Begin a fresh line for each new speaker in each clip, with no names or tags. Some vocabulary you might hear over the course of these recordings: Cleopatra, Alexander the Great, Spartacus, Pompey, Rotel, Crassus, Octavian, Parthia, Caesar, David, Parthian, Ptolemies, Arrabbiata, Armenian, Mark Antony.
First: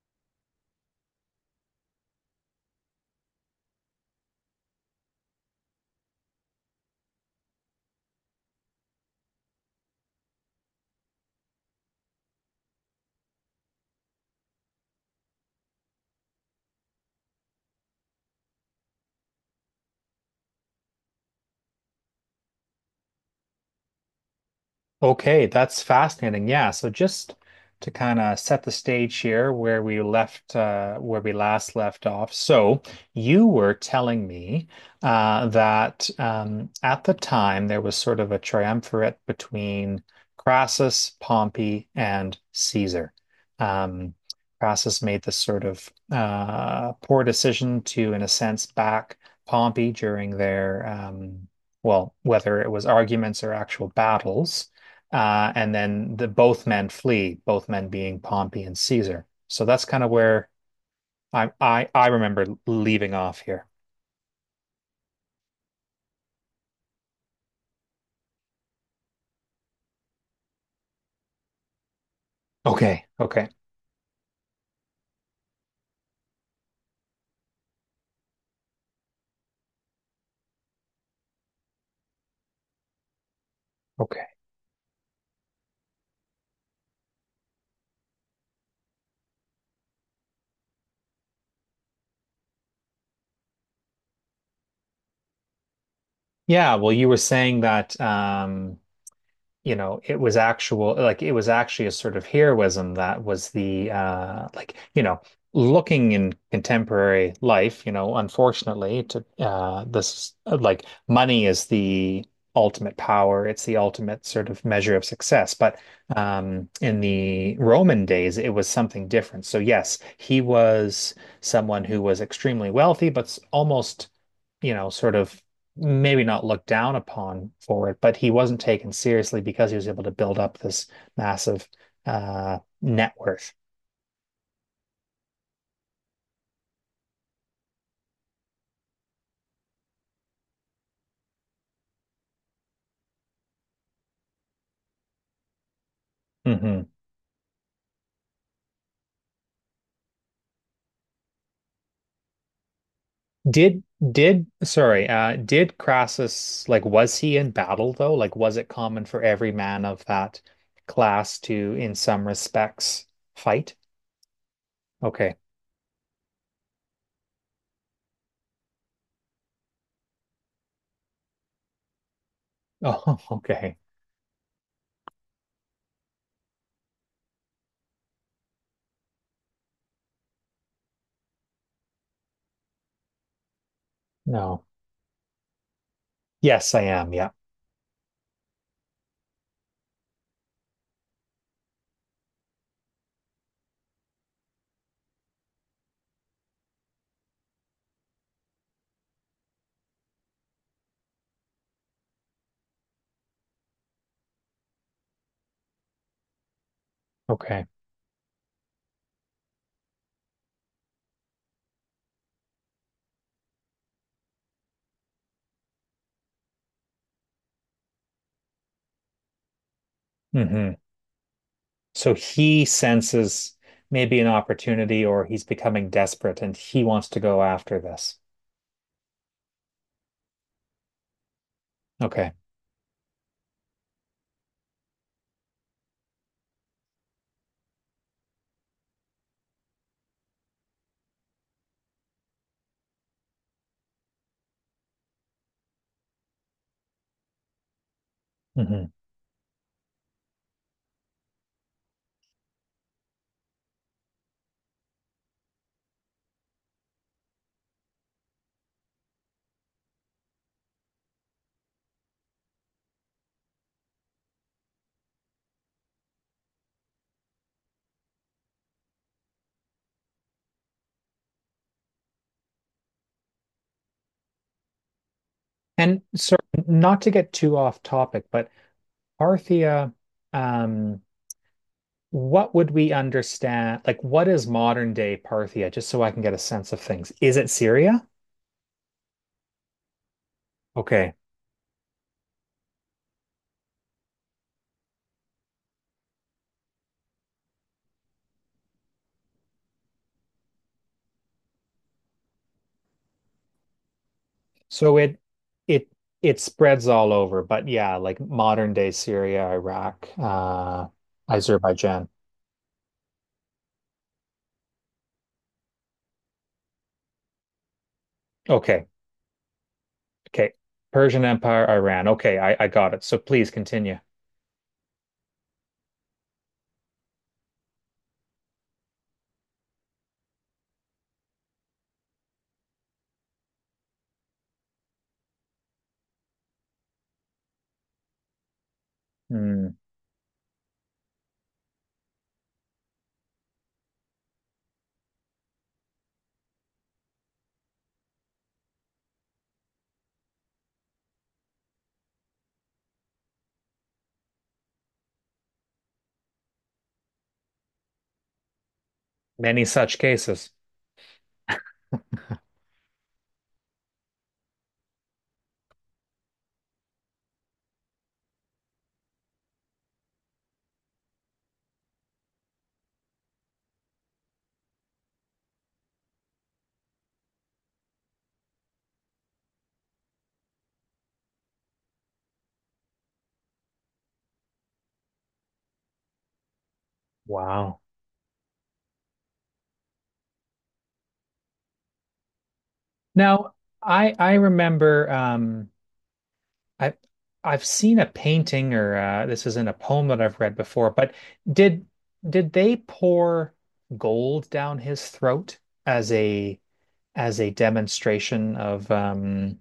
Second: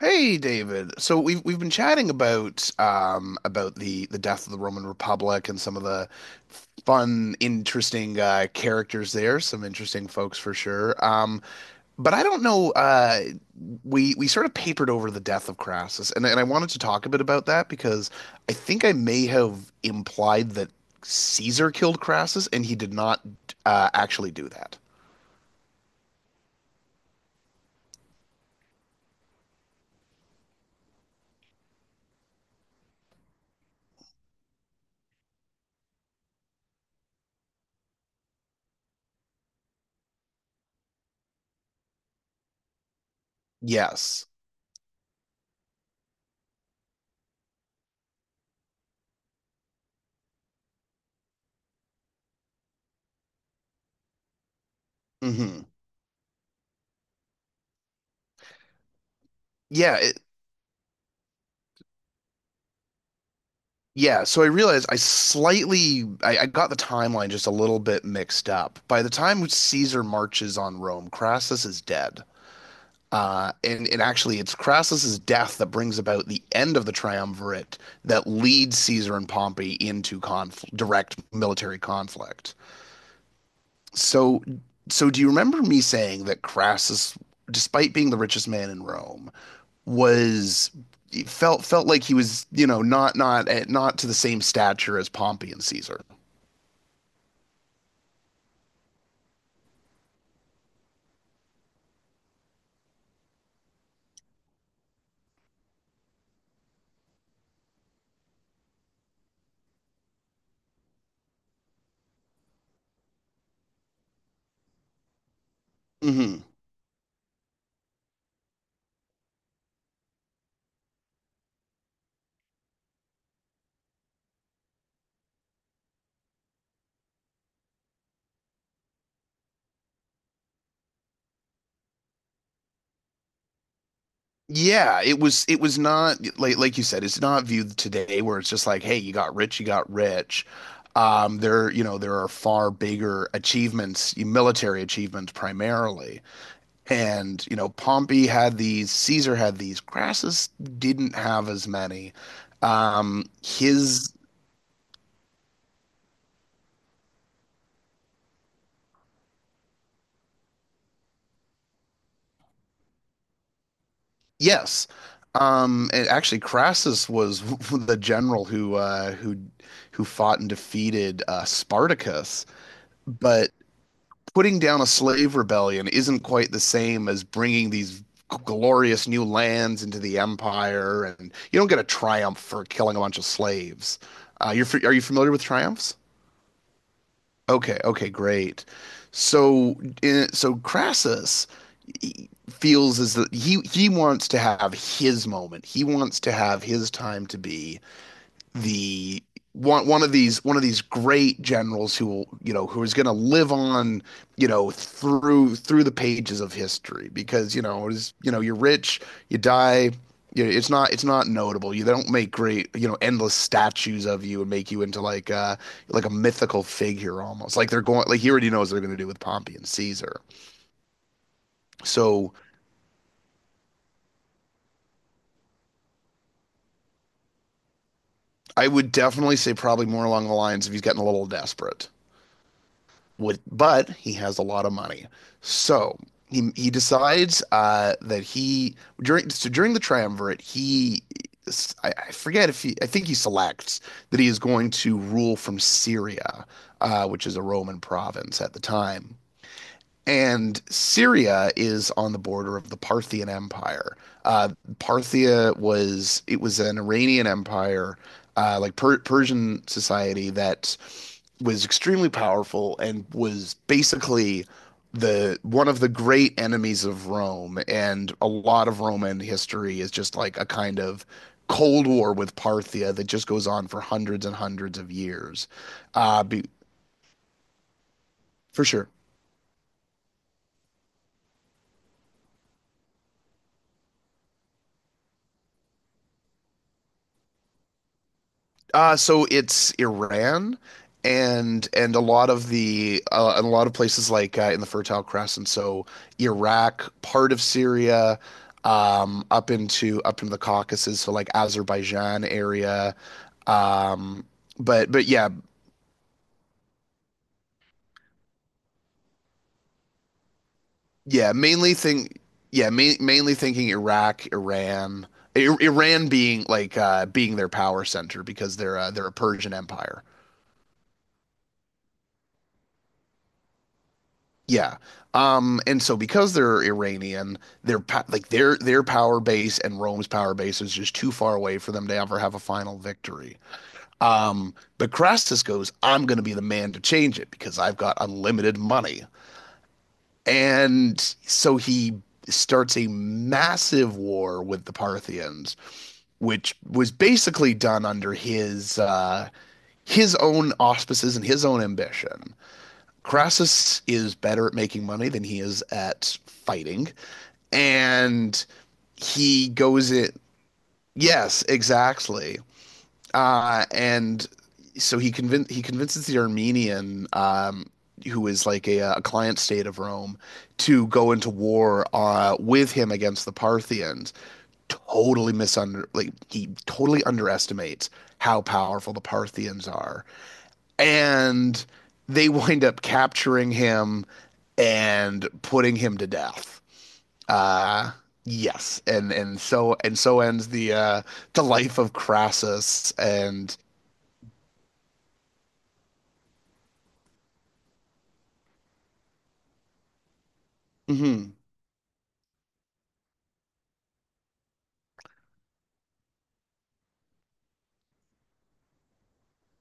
Hey David. So we've been chatting about the death of the Roman Republic and some of the fun, interesting characters there, some interesting folks for sure. But I don't know, we sort of papered over the death of Crassus and I wanted to talk a bit about that because I think I may have implied that Caesar killed Crassus and he did not actually do that.
Okay, that's fascinating. Yeah, so just to kind of set the stage here where we left where we last left off. So you were telling me that at the time there was sort of a triumvirate between Crassus, Pompey, and Caesar. Um,
Yes.
Crassus made this sort of poor decision to, in a sense, back Pompey during their well, whether it was arguments or actual battles.
Hmm.
And then the both men flee, both men being Pompey and Caesar. So that's kind of
Yeah.
where I remember leaving off here.
Yeah, so I realized I got the timeline just a little bit mixed up. By the time Caesar marches on Rome, Crassus is dead.
Okay, okay,
And actually, it's Crassus's death that brings about the end of the triumvirate that leads Caesar and Pompey into conf direct military conflict.
okay.
So, so do you remember me saying that Crassus, despite being the richest man in Rome, was felt like he was, you know, not to the same stature as Pompey and Caesar.
Yeah, well, you were saying that you know, it was actual like it was actually a sort of heroism that was the like, you know, looking in contemporary life, you know, unfortunately to this like money is the ultimate power, it's the ultimate sort of measure of success. But
Hmm.
in the Roman days it was something different. So yes, he was someone who was extremely wealthy, but almost, you know, sort of maybe not looked down upon for it, but he wasn't taken seriously because he was able to build up this massive net worth.
Yeah, it was not like like you said, it's not viewed today where it's just like, hey, you got rich, you got rich. There, you know, there are far bigger achievements, military achievements primarily.
Hmm.
And, you know, Pompey had these, Caesar had these, Crassus didn't have as many.
Did
His,
did sorry, did Crassus like was he in battle though? Like was it common for every man of that class to, in some respects, fight?
yes.
Okay.
And actually Crassus was the general who fought and defeated Spartacus,
Oh,
but
okay.
putting down a slave rebellion isn't quite the same as bringing these glorious new lands into the empire, and you don't get a triumph for killing a bunch of slaves.
No.
You're, are you familiar with triumphs?
Yes, I am. Yeah.
Okay, okay, great. So, in, so Crassus feels as that he wants to have his moment. He wants to have his time to be the one of these great generals who will, you know, who is going to live on, you know, through the pages of history, because, you
Okay.
know, it is, you know, you're rich, you die, you know, it's not notable. You, they don't make great, you know, endless statues of you and make you into like a mythical figure, almost like they're going, like he already knows what they're going to do with Pompey and Caesar.
Hmm. So
So
he senses maybe an opportunity or he's becoming desperate and he wants to go after this.
I would definitely say probably more along the lines if he's getting a little desperate.
Okay.
With, but he has a lot of money. So he decides, that he, during, so during the triumvirate he, I forget if he, I think he selects that he is going to rule from Syria, which is a Roman province at the
Hmm.
time. And Syria is on the border of the Parthian Empire. Uh, Parthia was, it was an Iranian empire, like Persian society that was extremely powerful and was basically the one of the great enemies of Rome. And a lot of Roman history is just like a kind of Cold War with Parthia that just goes on for hundreds and hundreds of years.
And
Uh,
so,
be,
not to get too off topic, but
for sure.
Parthia, um, what would we understand? Like, what is modern day Parthia? Just so I can get a sense of things. Is it Syria?
So it's Iran,
Okay.
and a lot of the, and a lot of places like, in the Fertile Crescent, so Iraq, part of Syria, up into the Caucasus, so like Azerbaijan area. Um,
So
but yeah,
it it spreads all over, but yeah, like modern day Syria, Iraq,
yeah, mainly
Azerbaijan.
think yeah, ma mainly thinking Iraq, Iran, I Iran being like, being their power center because
Okay.
they're a Persian empire.
Okay. Persian Empire, Iran. Okay, I got it. So please continue.
Yeah. And so because they're Iranian, their like their power base and Rome's power base is just too far away for them to ever have a final victory. But Crassus goes, I'm going to be the man to change it because I've got unlimited money.
Hmm.
And so he starts a massive war with the Parthians, which was basically done under his own auspices and his own ambition. Crassus is better at making money than he is at fighting. And he
Many
goes
such
in.
cases.
Yes, exactly. And so he convinces the Armenian, who is like a client state of Rome, to go into war, with him against the Parthians. Totally misunder like he totally underestimates how powerful the Parthians are, and they wind up capturing him and putting him to death.
Wow.
Uh, yes, and so ends the life of Crassus.
Now,
And
I remember I I've seen a painting or this is in a poem that I've read before, but
mhm.
did did they pour gold down his throat as a as a demonstration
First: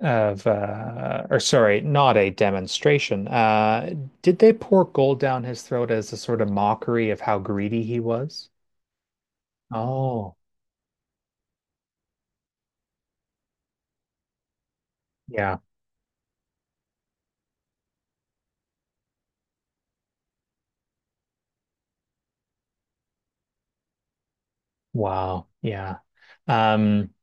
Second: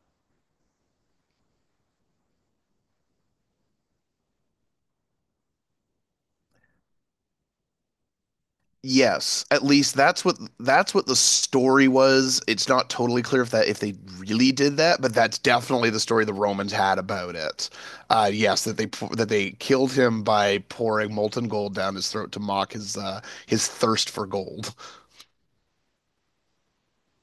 of or sorry, not a demonstration. Did they pour gold down his throat as a sort of mockery of how greedy he was?
Yes, at least that's
Oh,
what that's what the story was. It's not totally clear if that, if they really did that, but that's
yeah.
definitely the story the Romans had about it. Yes, that they killed him by pouring molten gold down his throat to mock his thirst for gold.
Wow. Yeah. Um,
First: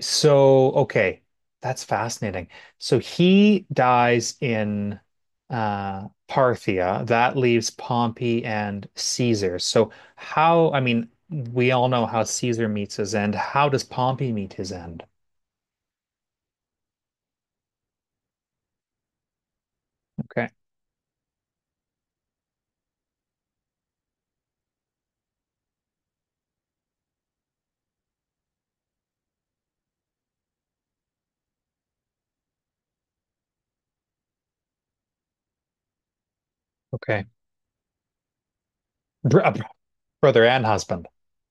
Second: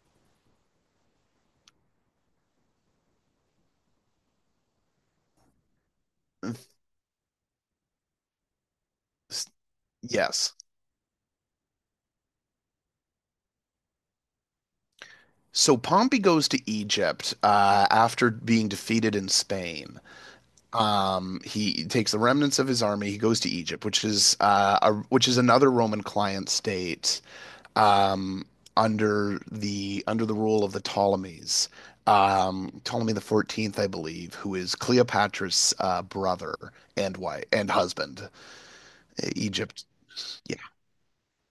so okay, that's fascinating. So he dies in Parthia. That leaves Pompey and Caesar. So
Yes.
how, I mean, we all know how Caesar meets his end. How does Pompey meet his end?
So Pompey goes to Egypt, after being defeated in Spain.
Okay.
He takes the remnants of his army. He goes to Egypt, which is which is another Roman client state, um, under the rule of the Ptolemies. Ptolemy the 14th, I believe, who is Cleopatra's brother and
Okay.
wife and husband. E,
Br-
Egypt.
Brother
Yeah.
and husband.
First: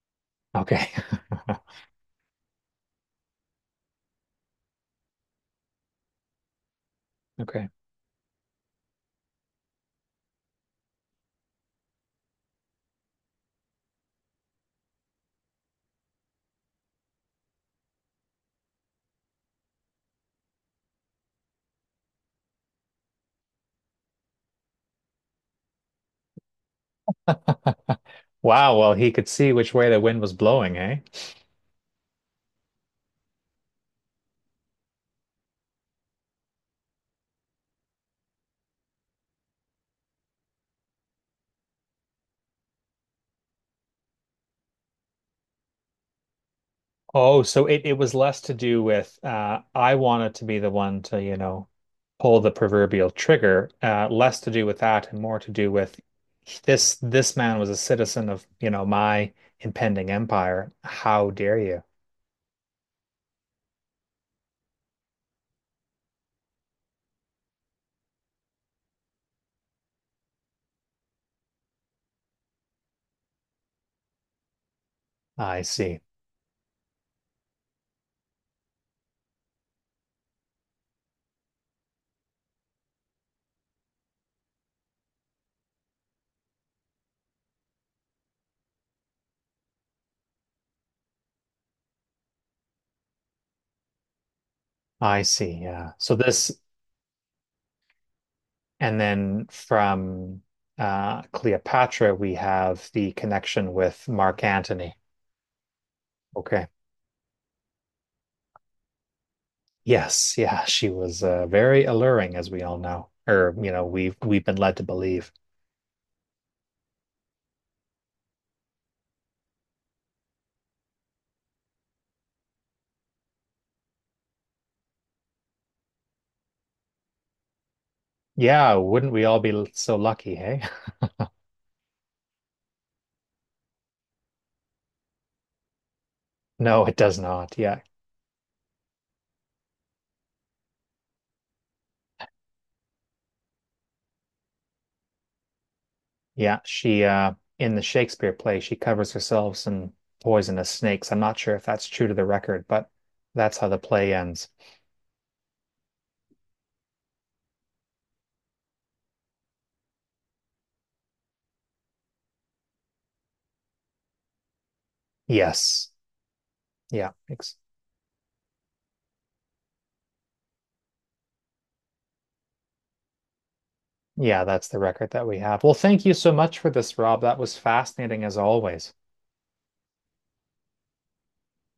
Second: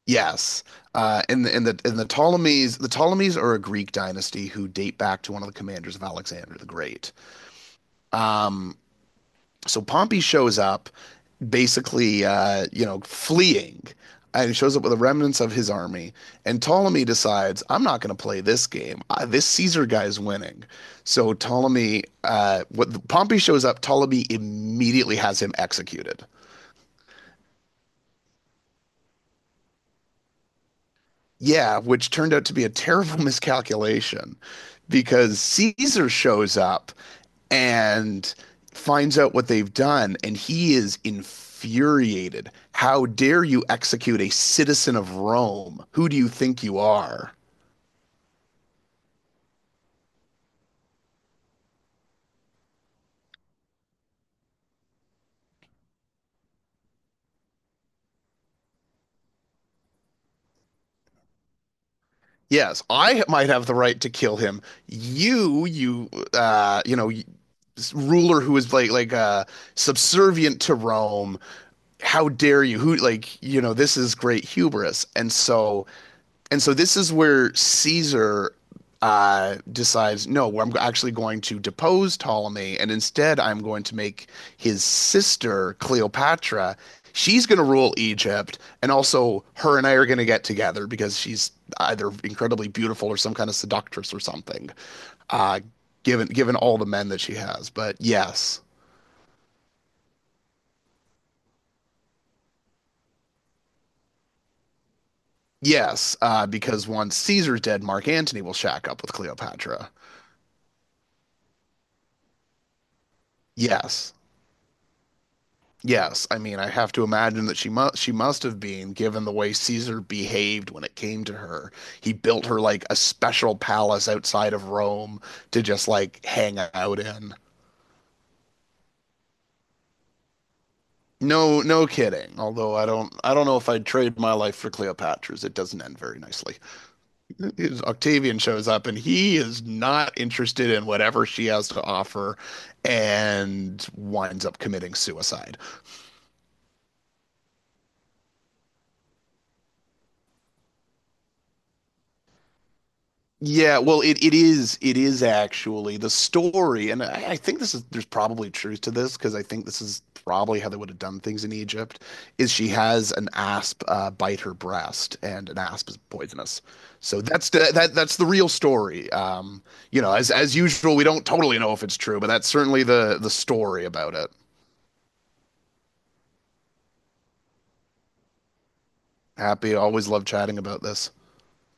Yes.
Okay.
In the in the in the Ptolemies are a Greek dynasty who date back to one of the commanders of Alexander the Great.
Okay.
So Pompey shows up, basically, you know, fleeing, and he shows up with the remnants of his army. And Ptolemy decides, I'm not going to play this game. I, this Caesar guy's winning. So Ptolemy, what Pompey shows up, Ptolemy immediately has him executed.
Wow. Well, he could see which way the wind was blowing, eh?
Yeah, which turned out to be a terrible miscalculation, because Caesar shows up and finds out what they've done, and he is infuriated. How dare you execute a citizen of Rome? Who do you think you are?
Oh, so it was less to do with I wanted to be the one to, you know, pull the proverbial trigger, less to do with that and more to do with this man was a citizen of, you know, my impending empire. How dare you?
Yes, I might have the right to kill him. You, you know, ruler who is like, subservient to Rome. How dare you? Who, like, you know? This is great hubris, and
I
so,
see.
and so this is where Caesar, decides, no, I'm actually going to depose Ptolemy, and instead I'm going to make his sister Cleopatra. She's going to rule Egypt, and also her and I are going to get together because she's either incredibly beautiful or some kind of seductress or something.
I see.
Uh,
Yeah. So
given
this,
all the men that she has, but yes,
and then from Cleopatra, we have the connection with Mark Antony.
yes,
Okay.
because once Caesar's dead, Mark Antony will shack up with Cleopatra.
Yes, yeah, she was very alluring, as we all know, or you know,
Yes.
we've been led to believe.
Yes, I mean, I have to imagine that she must, she must have been, given the way Caesar behaved when it came to her. He built her like a special palace outside of Rome to just like hang out in.
Yeah, wouldn't we all be so lucky, hey?
No, no kidding. Although I don't know if I'd trade my life for Cleopatra's. It doesn't end very nicely.
No, it does not. Yeah,
Octavian shows up and he is not interested in whatever she has to offer and winds up committing suicide.
yeah. She in the Shakespeare play, she covers herself in poisonous snakes. I'm not sure if that's true to the record, but that's how the
Yeah, well,
play
it, it
ends.
is it is actually the story, and I think this is, there's probably truth to this because I think this is probably how they would have done things in Egypt, is she has an asp, bite her breast, and an asp
Yes,
is poisonous,
yeah,
so that's
ex
the that that's the real story. You know, as usual, we don't totally know if it's true, but that's certainly the story about it.
yeah. That's the record that we have. Well, thank you so much for this, Rob. That was fascinating as always.
Happy, always love chatting about this.